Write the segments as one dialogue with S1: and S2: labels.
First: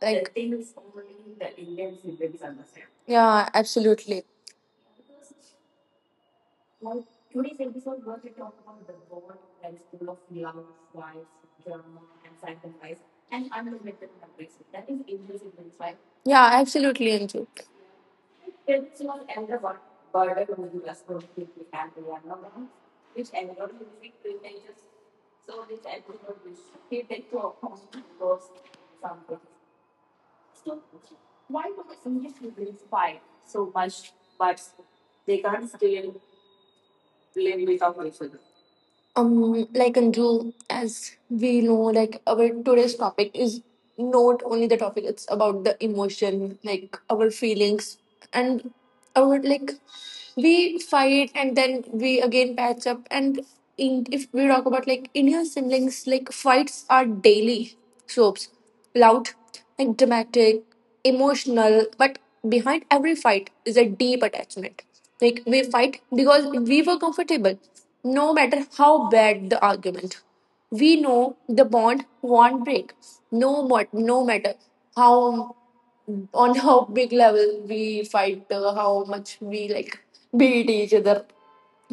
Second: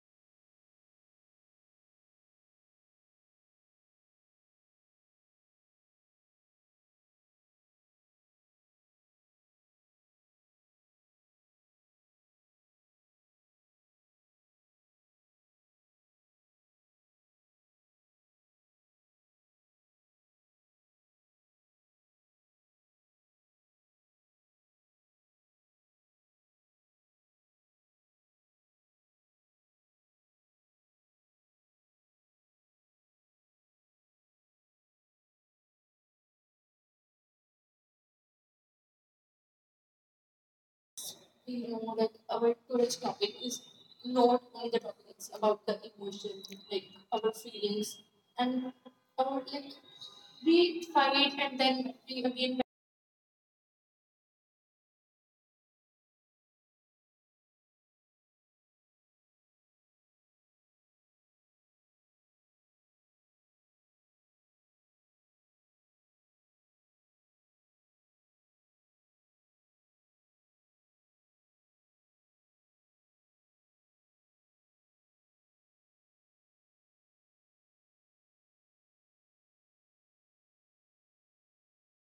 S1: Like, yeah, absolutely. Yeah, absolutely, Anju. Like Anju, as we know, like our today's topic is not only the topic; it's about the emotion, like our feelings and our like we fight and then we again patch up and if we talk about like indian siblings, like fights are daily soaps, loud and dramatic, emotional, but behind every fight is a deep attachment. Like we fight because we were comfortable. No matter how bad the argument, we know the bond won't break. No matter how, on how big level we fight, how much we like beat each other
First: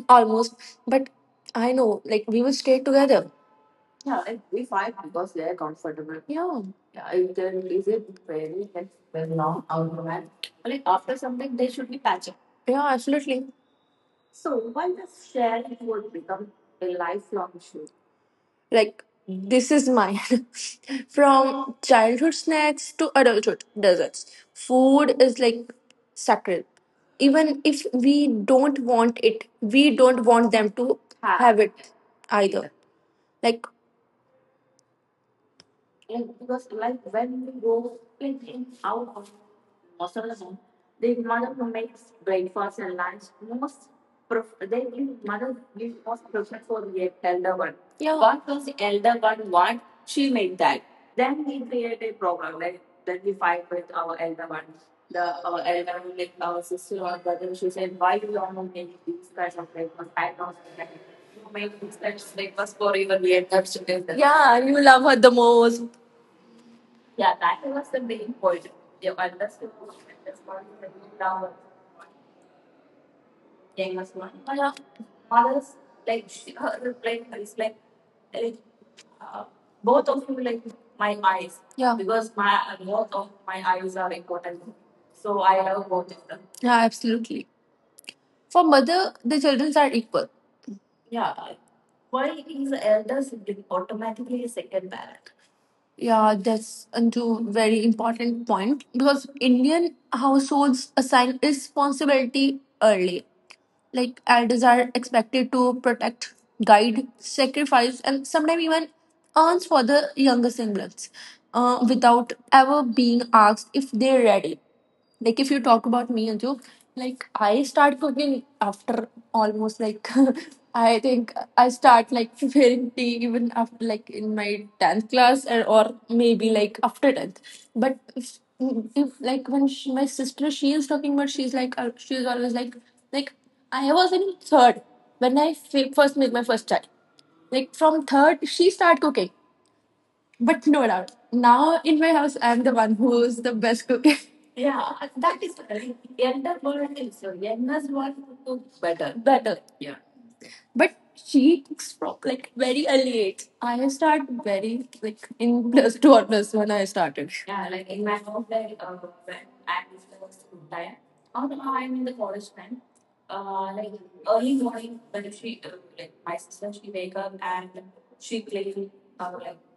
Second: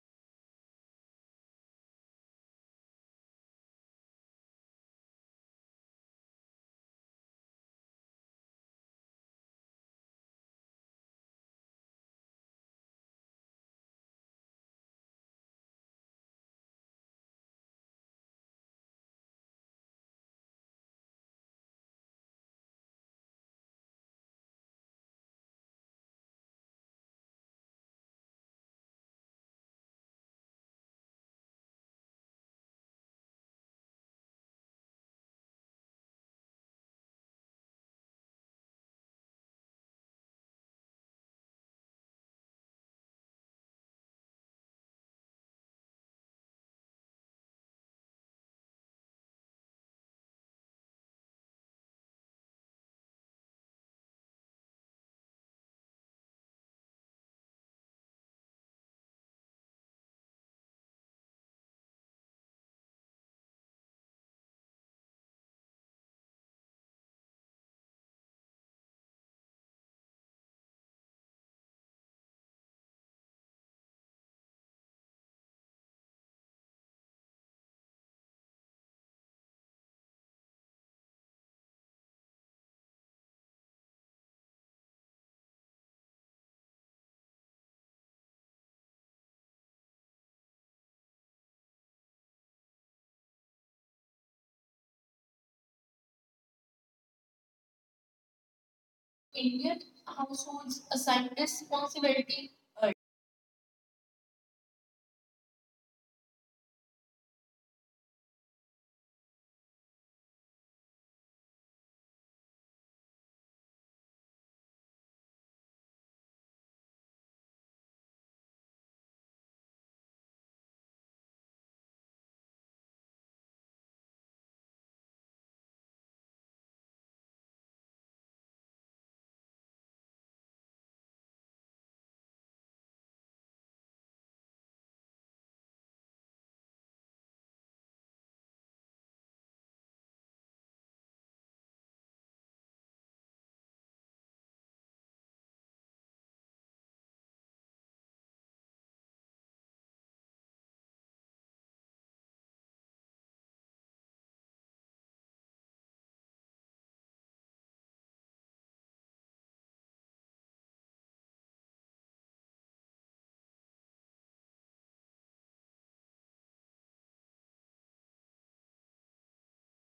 S1: almost. But I know, like, we will stay together. Yeah, yeah, absolutely. Like, this is mine. From childhood snacks to adulthood desserts, food is like sacred. Even if we don't want it, we don't want them to have it either. Like, Yeah. Yeah, you love her the most. Yeah. Yeah. Yeah, absolutely. For mother, the children are equal. Yeah, that's a two very important point because Indian households assign responsibility early. Like elders are expected to protect, guide, sacrifice, and sometimes even earns for the younger siblings, without ever being asked if they're ready. Like if you talk about me, Anju, like I start cooking after almost like I start like preparing tea even after like in my 10th class, or maybe like after 10th. But If like when she, my sister, she is talking about, she's like she's always like like I was in third when first made my first child, like from third she start cooking. But no doubt, now in my house, I'm the one who's the best cook. Yeah, that is younger one is so youngest one cook better. Better. But she cooks from like very early age. I start very like in plus two or plus one I started. Yeah, like in my house like like,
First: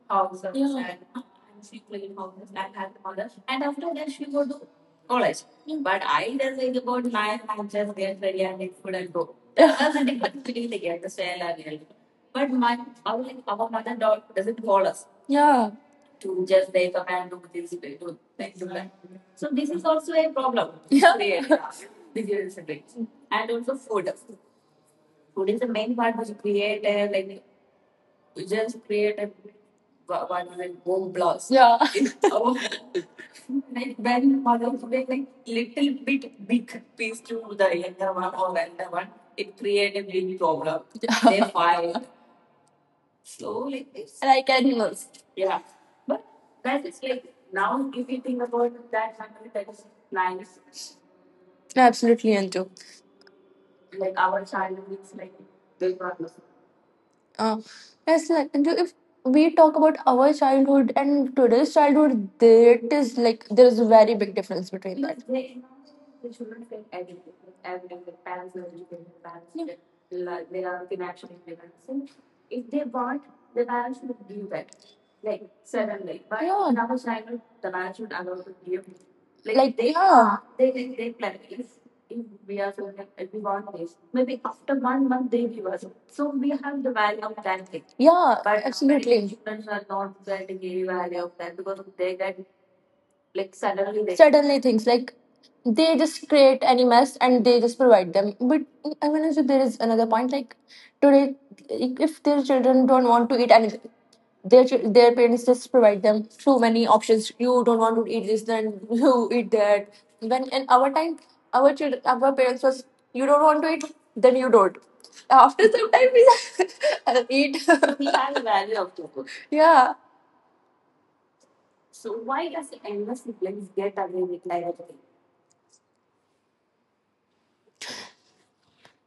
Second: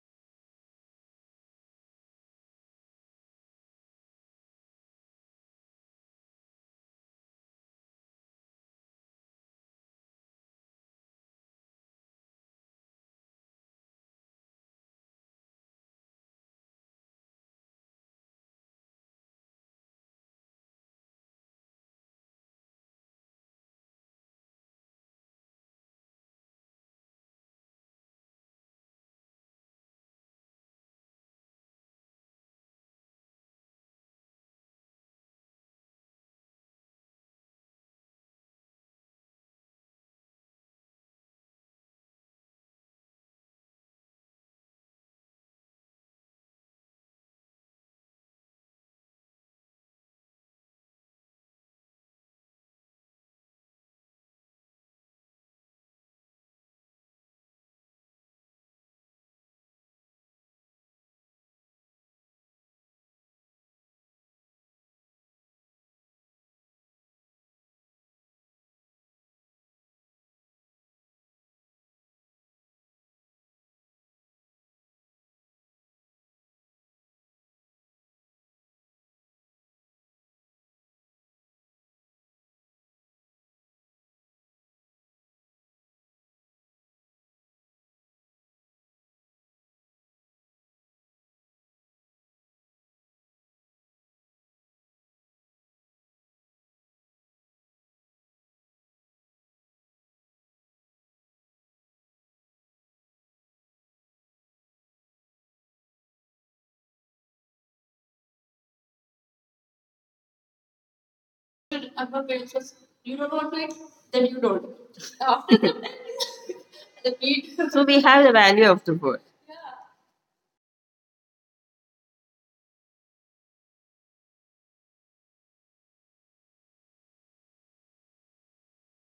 S1: house of yeah. Yeah. Yeah. Like, so this is also a problem. Yeah. Create. Yeah. You just create a one home blast. Yeah. In our- they file slowly. And I can absolutely into. Uh, Yes, like Anju, if we talk about our childhood and today's childhood, there it is like there is a very big difference between that. Yeah. Yeah. Like, yeah. Yeah, suddenly things like they just create any mess and they just provide them. But I mean, also there is another point like today, like, if their children don't want to eat anything, their parents just provide them so many options. You don't want to eat this then you eat that. When in our time,
S2: I'm a
S1: our parents was,
S2: You
S1: you
S2: don't
S1: don't
S2: want
S1: want to
S2: it,
S1: eat
S2: then
S1: then
S2: you
S1: you
S2: don't.
S1: don't,
S2: After
S1: after some
S2: that,
S1: time
S2: the
S1: we
S2: need-
S1: eat
S2: so we have the value
S1: see.
S2: of the food.
S1: Yeah,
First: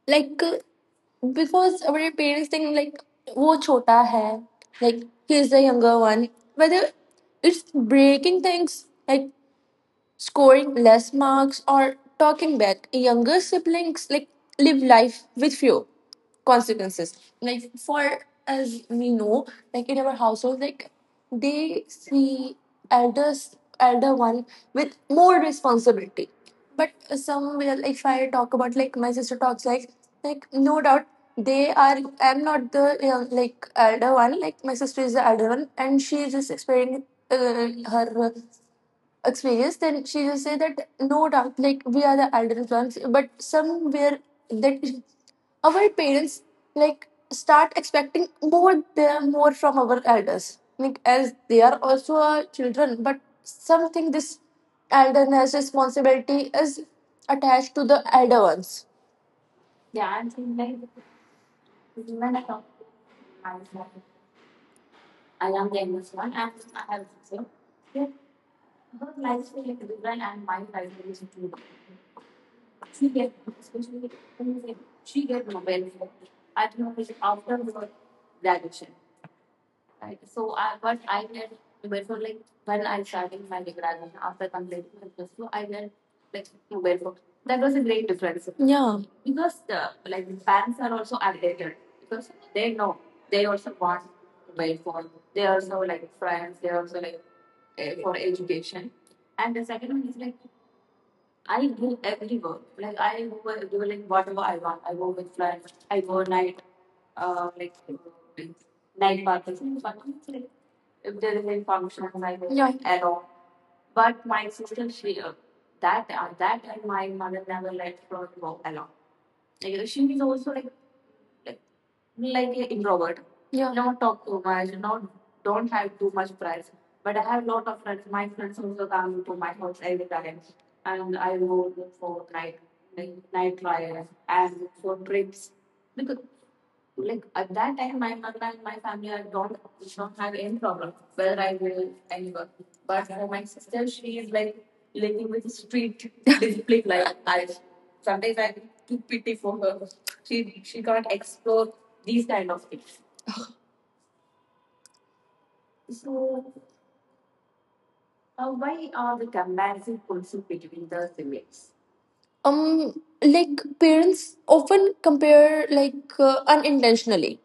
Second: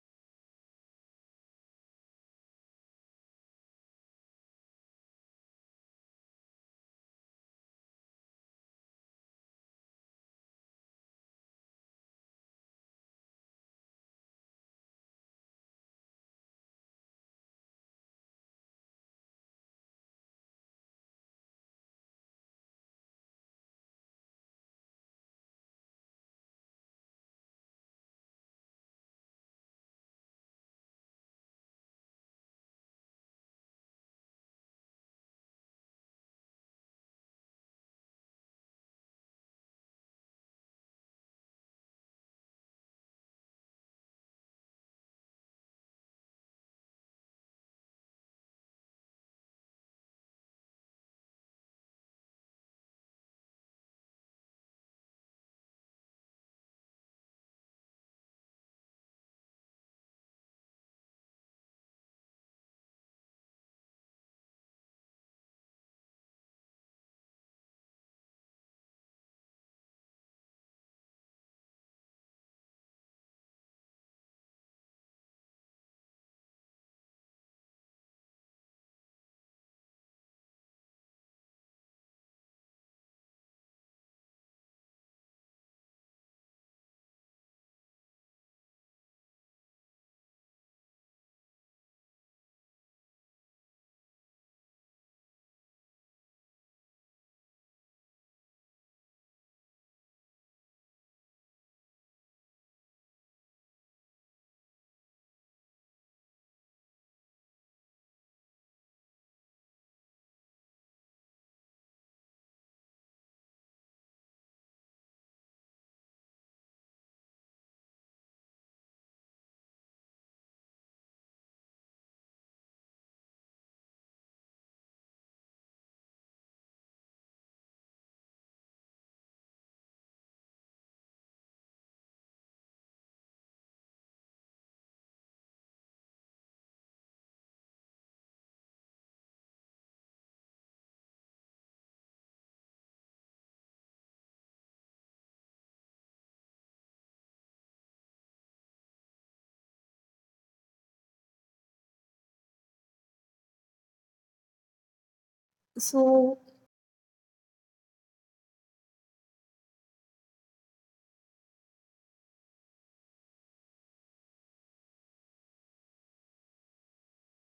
S1: like because our parents think like wo chota hai, like he's the younger one. Whether it's breaking things like scoring less marks or talking back, younger siblings like live life with few consequences. Like, for as we know, like in our household like they see elders, elder one with more responsibility. But some will, if I talk about like my sister talks like no doubt they are, I'm not the like elder one. Like my sister is the elder one and she is just experiencing uh, her experience, then she will say that no doubt, like we are the elder ones, but somewhere that our parents like start expecting more there, more from our elders, like as they are also our children, but something this elderness responsibility is attached to the elder ones. Yeah. If there is any function, like yeah, yeah, not talk too much, not
S2: So,
S1: um like parents often compare like unintentionally,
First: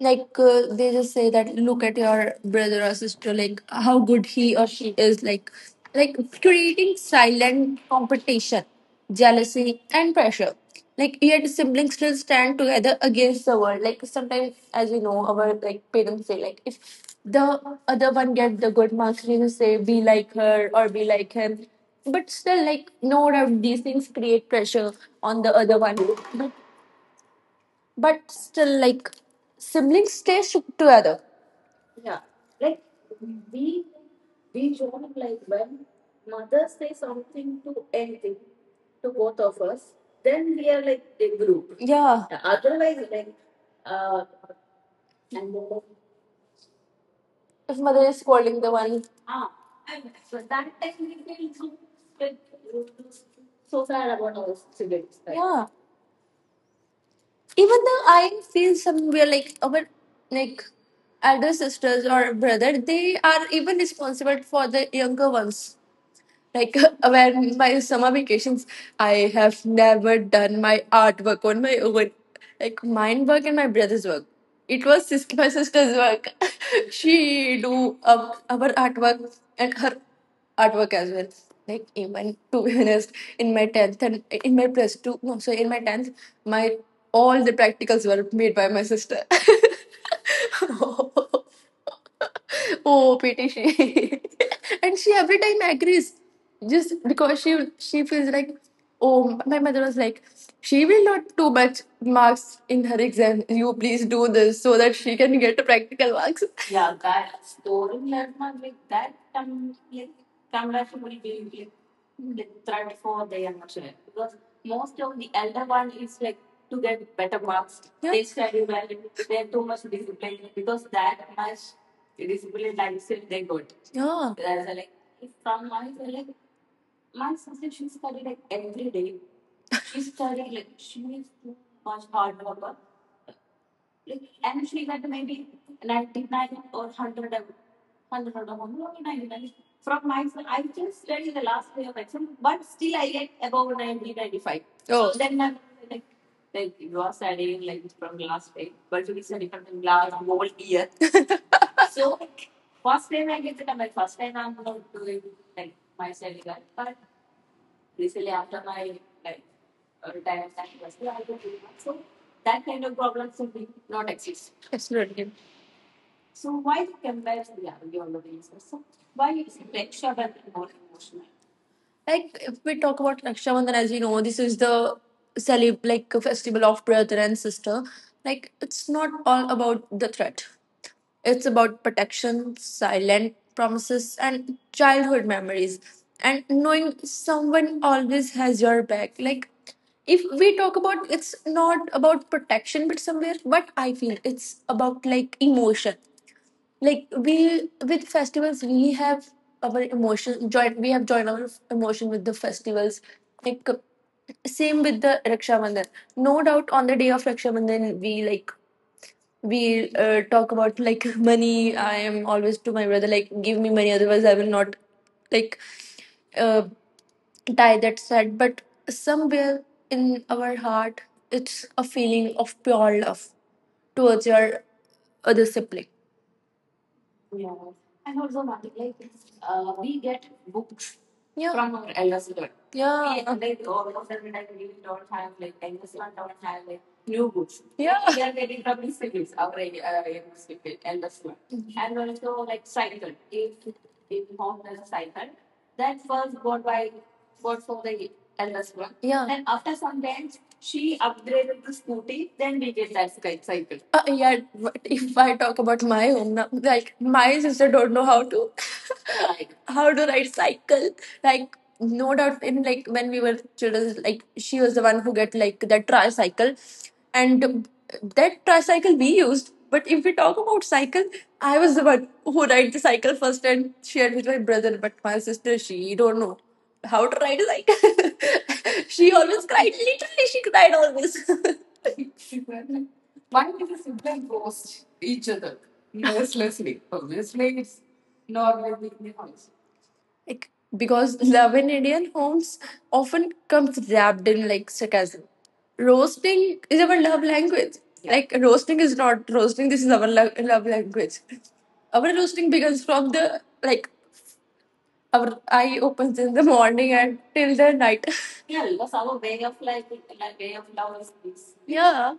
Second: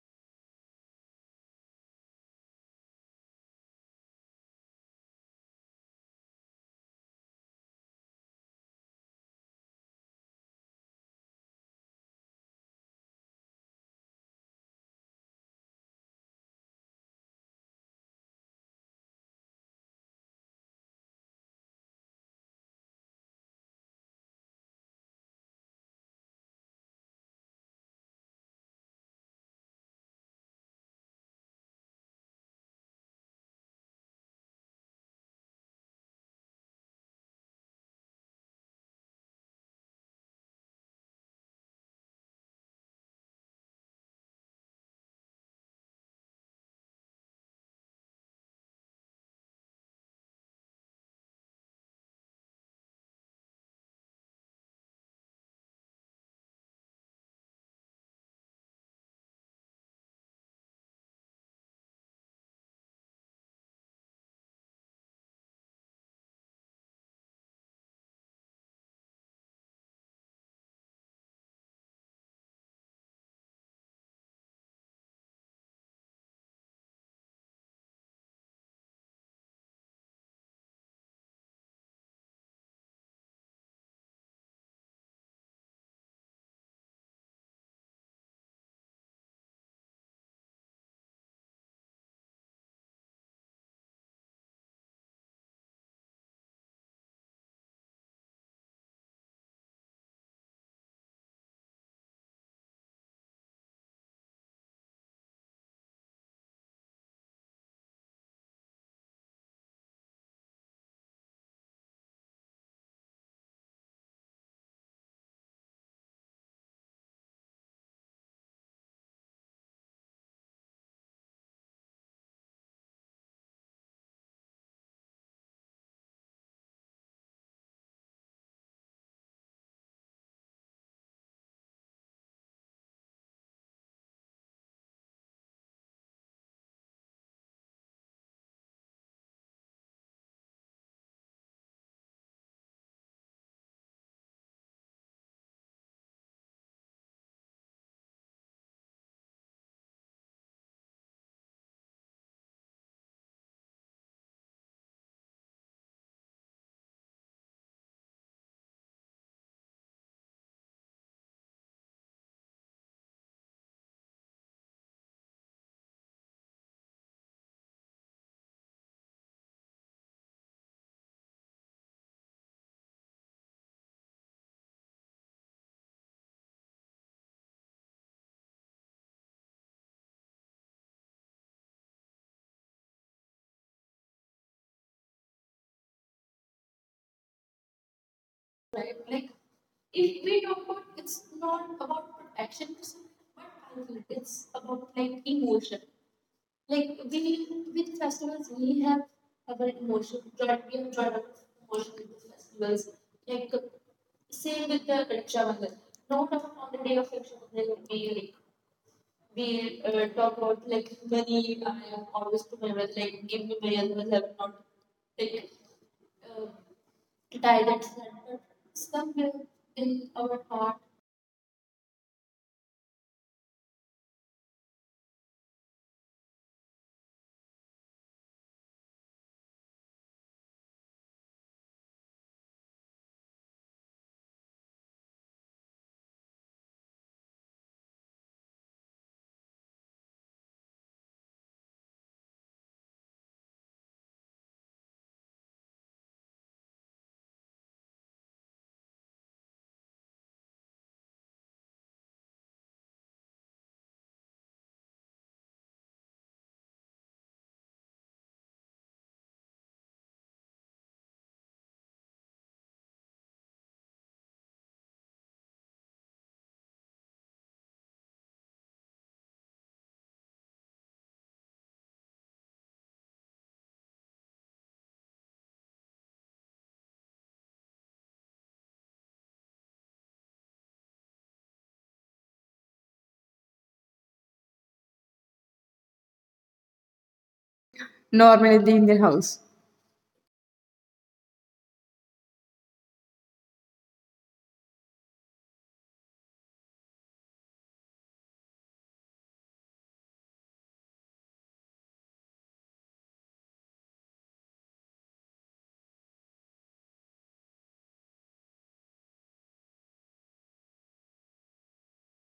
S1: like they just say that look at your brother or sister, like how good he or she is, like creating silent competition, jealousy and pressure. Like yet siblings still stand together against the world. Like sometimes, as you know, our like parents say like if the other one get the good marks they just say be like her or be like him, but still like no doubt these things create pressure on the other one. But but still like siblings stay together. Yeah, if mother is scolding the one, yeah, even though I feel somewhere like our like elder sisters or brother, they are even responsible for the younger ones. Like, when my summer vacations, I have never done my artwork on my own. Like mine work and my brother's work, it was my sister's work. She do our artwork and her artwork as well. Like, even to be honest, in my 10th and in my plus 2, no, so in my 10th, my all the practicals were made by my sister. Oh, pity she. And she every time agrees just because she feels like, oh, my mother was like, she will not too much marks in her exam. You please do this so that she can get practical marks. Yeah. They study well. They have too much discipline because that much. Yeah. Oh. Then my- like, absolutely. Like if we talk about Raksha Bandhan, as you know, this is the celeb like a festival of brother and sister. Like it's not all about the threat. It's about protection, silent promises, and childhood memories, and knowing someone always has your back. Like if we talk about, it's not about protection, but somewhere what I feel it's about like emotion. Like we with festivals we have our emotion join we have joined our emotion with the festivals, like same with the raksha bandhan. No doubt, on the day of raksha bandhan, we like we talk about like money. I am always to my brother like give me money, otherwise I will not like uh, tie that said. But somewhere in our heart it's a feeling of pure love towards your other sibling. Yeah. Yeah. L1. Yeah. And after some games, she upgraded to scooty. Then we get that sky cycle. Yeah. But if I talk about my home now, like my sister don't know how to how to ride cycle. Like no doubt, in like when we were children, like she was the one who get like that tricycle, and that tricycle we used. But if we talk about cycle, I was the one who ride the cycle first and shared with my brother. But my sister, she don't know how to ride a cycle. She always cried. Literally, she cried always.
S2: normally in the Indian house.
S1: Like because love in Indian homes often comes wrapped in like sarcasm. Roasting is our love language. Yeah. Like roasting is not roasting. This is our love language. Our roasting begins from the like our eye opens in the morning and till the night. Yeah.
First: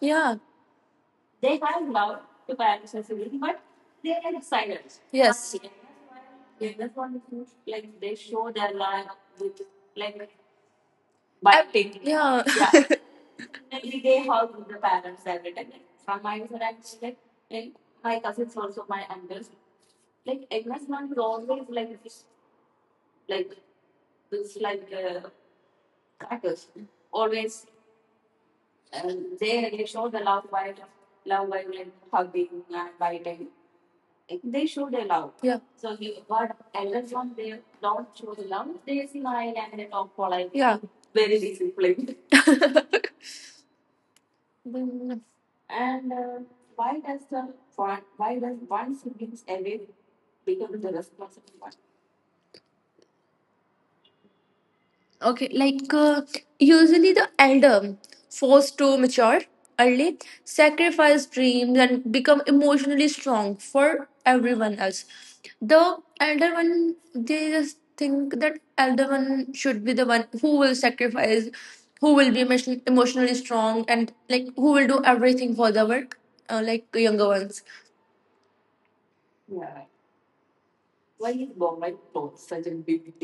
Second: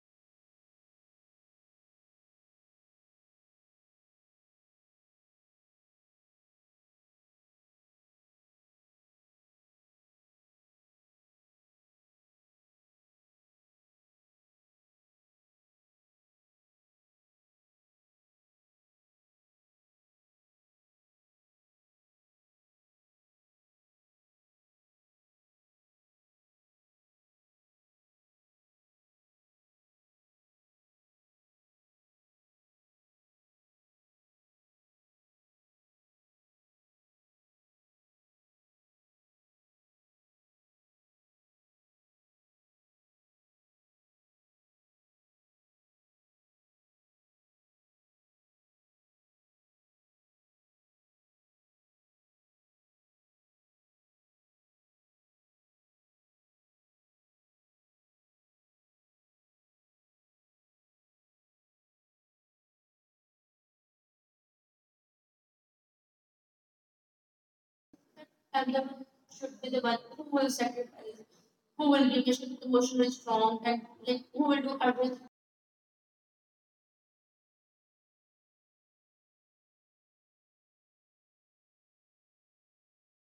S1: Yeah. Yes. But big. Yeah. Yeah. Yeah. Then. Okay, like usually the elder forced to mature early, sacrifice dreams, and become emotionally strong for everyone else. The elder one, they just think that elder one should be the one who will sacrifice, who will be emotionally strong, and like who will do everything for the work, like younger ones.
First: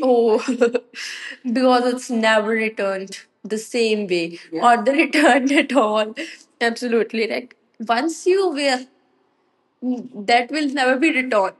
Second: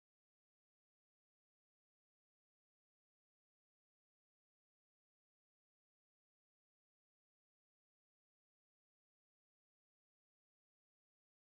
S1: Oh, because it's never returned the same way or the returned at all. Absolutely. Like once you wear, that will never be returned.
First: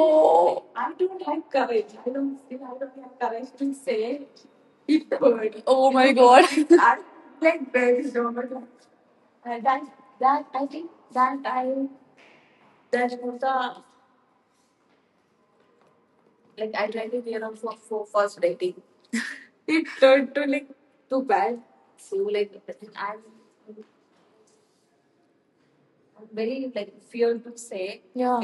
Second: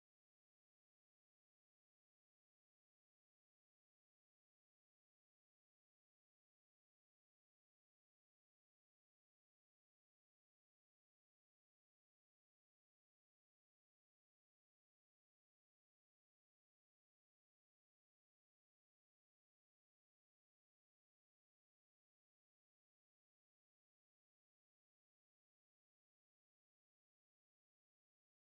S1: Oh God. Yeah.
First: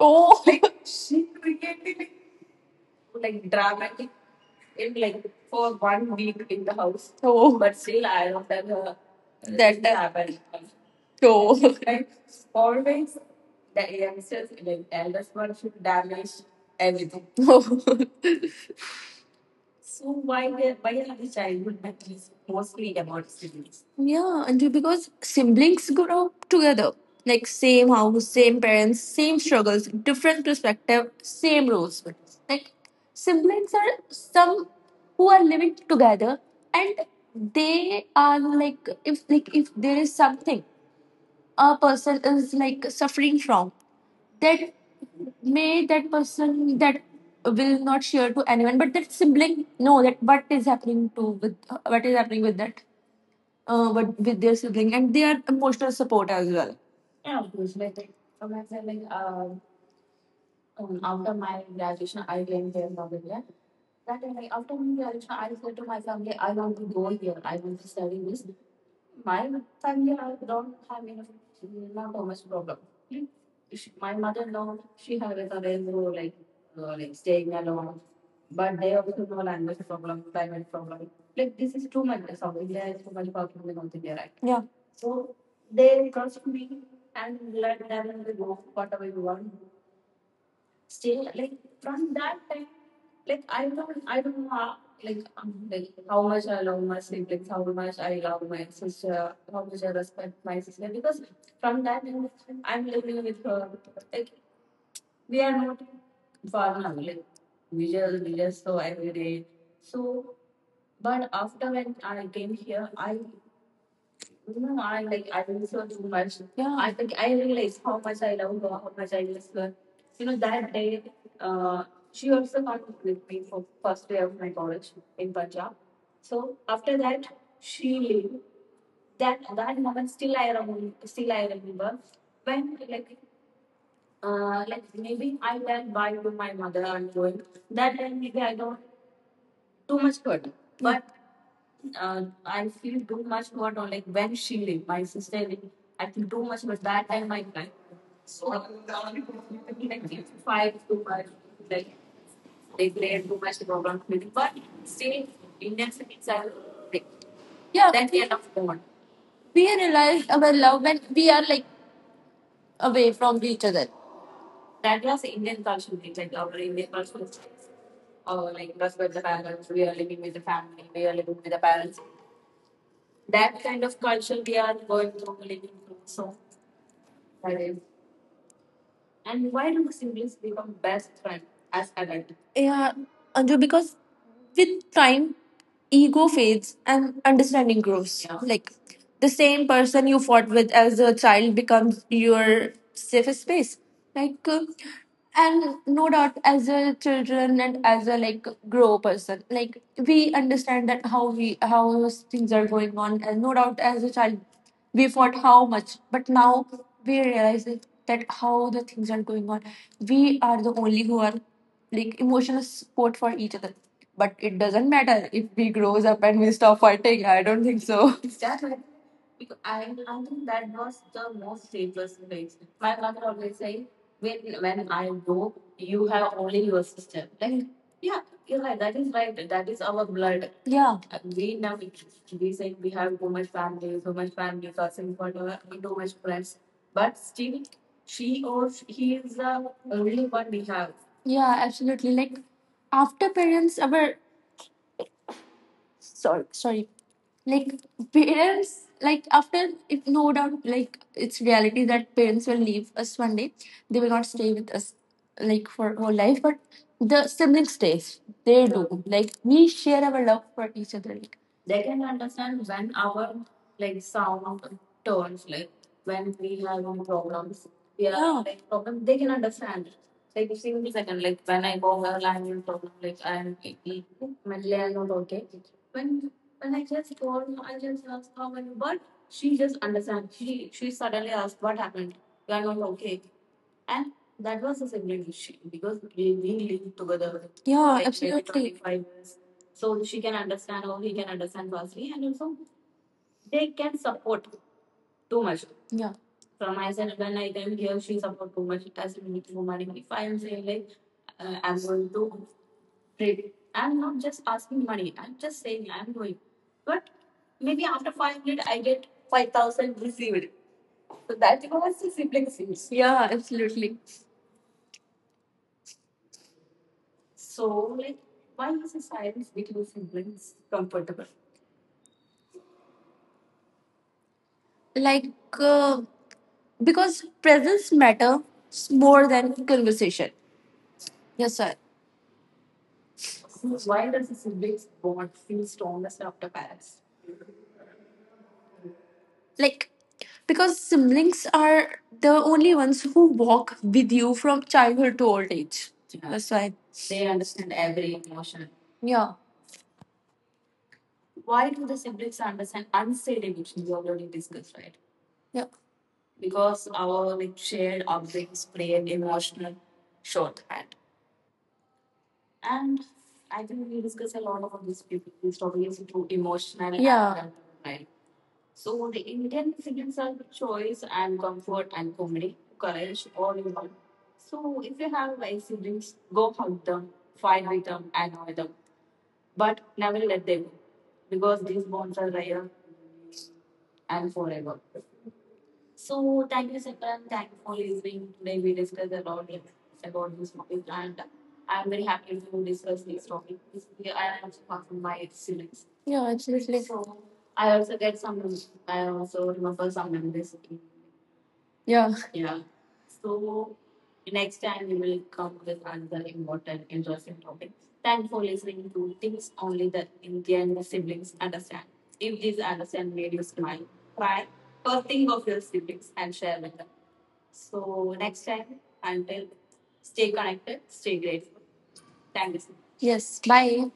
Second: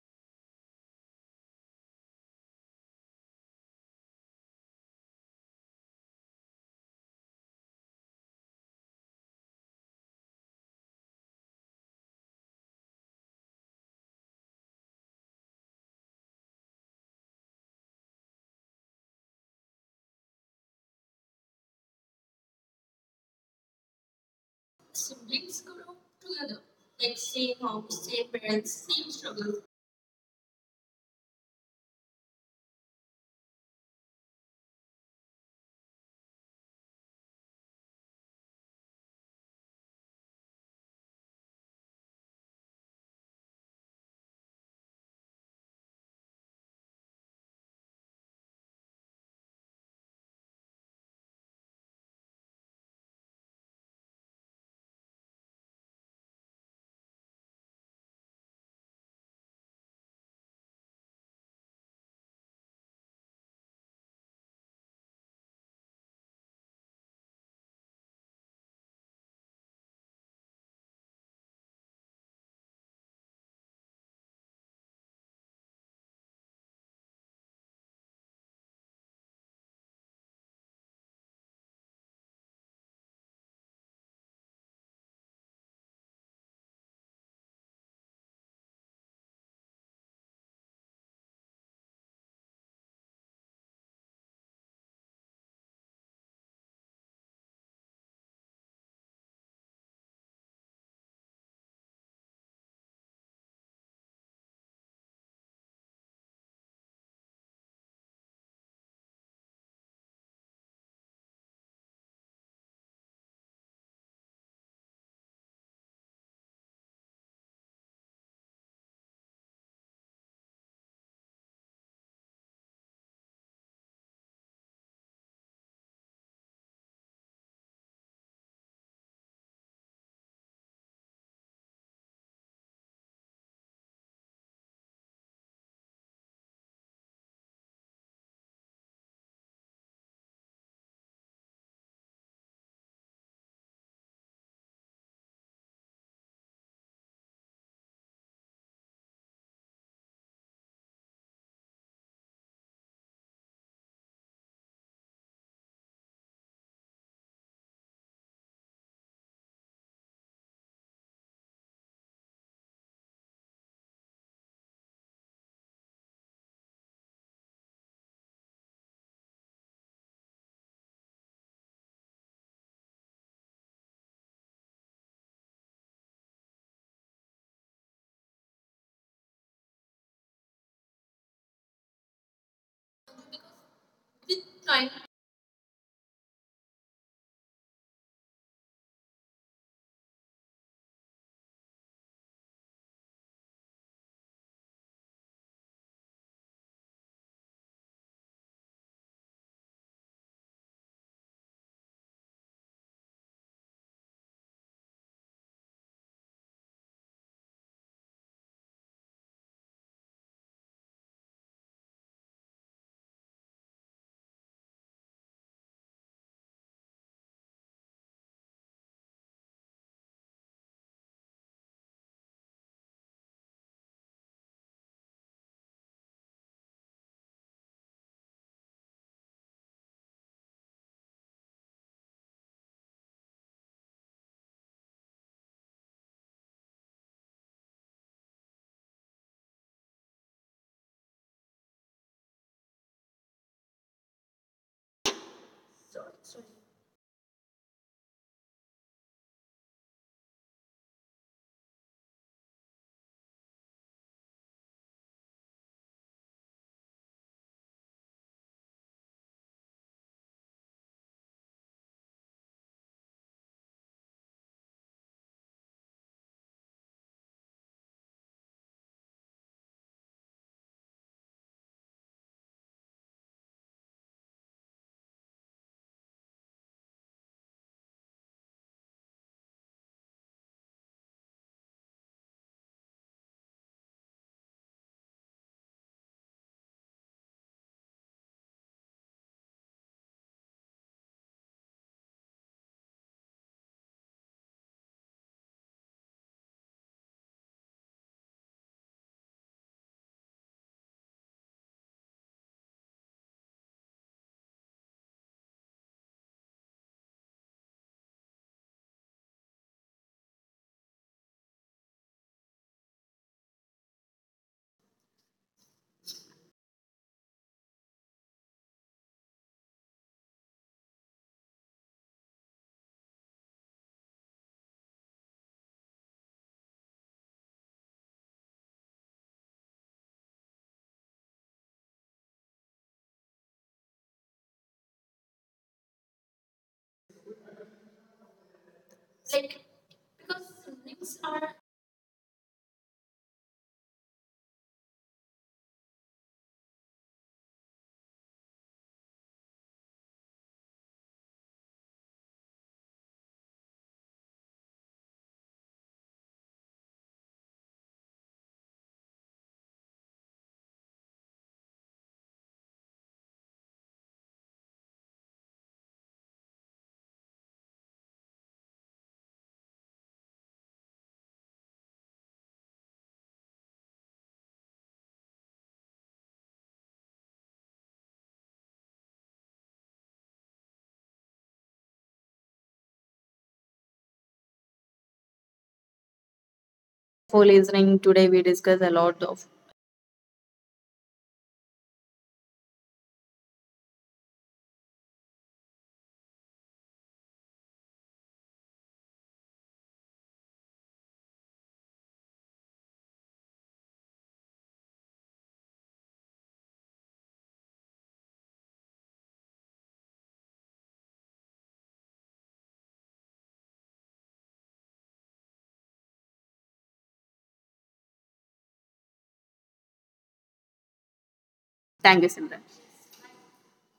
S1: Oh. Like, oh. Oh. Yeah, and because siblings grow up together, like same house, same parents, same struggles, different perspective, same roles. But, like siblings are some who are living together, and they are like if, like if there is something a person is like suffering from, that may that person that will not share to anyone, but that sibling know that what is happening with that but with their sibling and their emotional support as well. Yeah. But yeah, then we are loved. We realize our love when we are like away from each other. Yeah, Anju, because with time, ego fades and understanding grows. Yeah. Like the same person you fought with as a child becomes your safest space. Like, and no doubt, as a children and as a like grow person, like we understand that how things are going on, and no doubt, as a child, we fought how much, but now we realize that how the things are going on. We are the only who are like emotional support for each other. But it doesn't matter if we grows up and we stop fighting. I don't think so. Yeah, yeah, absolutely. Like after parents, our sorry, like parents like after, if no doubt like it's reality that parents will leave us one day, they will not stay with us like for whole life, but the sibling stays. They do, like we share our love for each other. Like they can understand when our like sound turns like when we have any problems. Yeah, yeah. Like problem they can understand. Yeah. Like, absolutely 25 years. Yeah. Really. So that's what the sibling seems. Yeah, absolutely. Like uh, because presence matters more than conversation. Yes sir. Like because siblings are the only ones who walk with you from childhood to old age. Yeah. That's why. Yeah. Yeah. And I think we discuss a lot about this, these topics too emotional. Yeah. And-
S2: For listening today, we discuss a lot of.
S1: yeah, absolutely. So- yeah.
S2: Thank you, Simran.
S1: Yes, bye.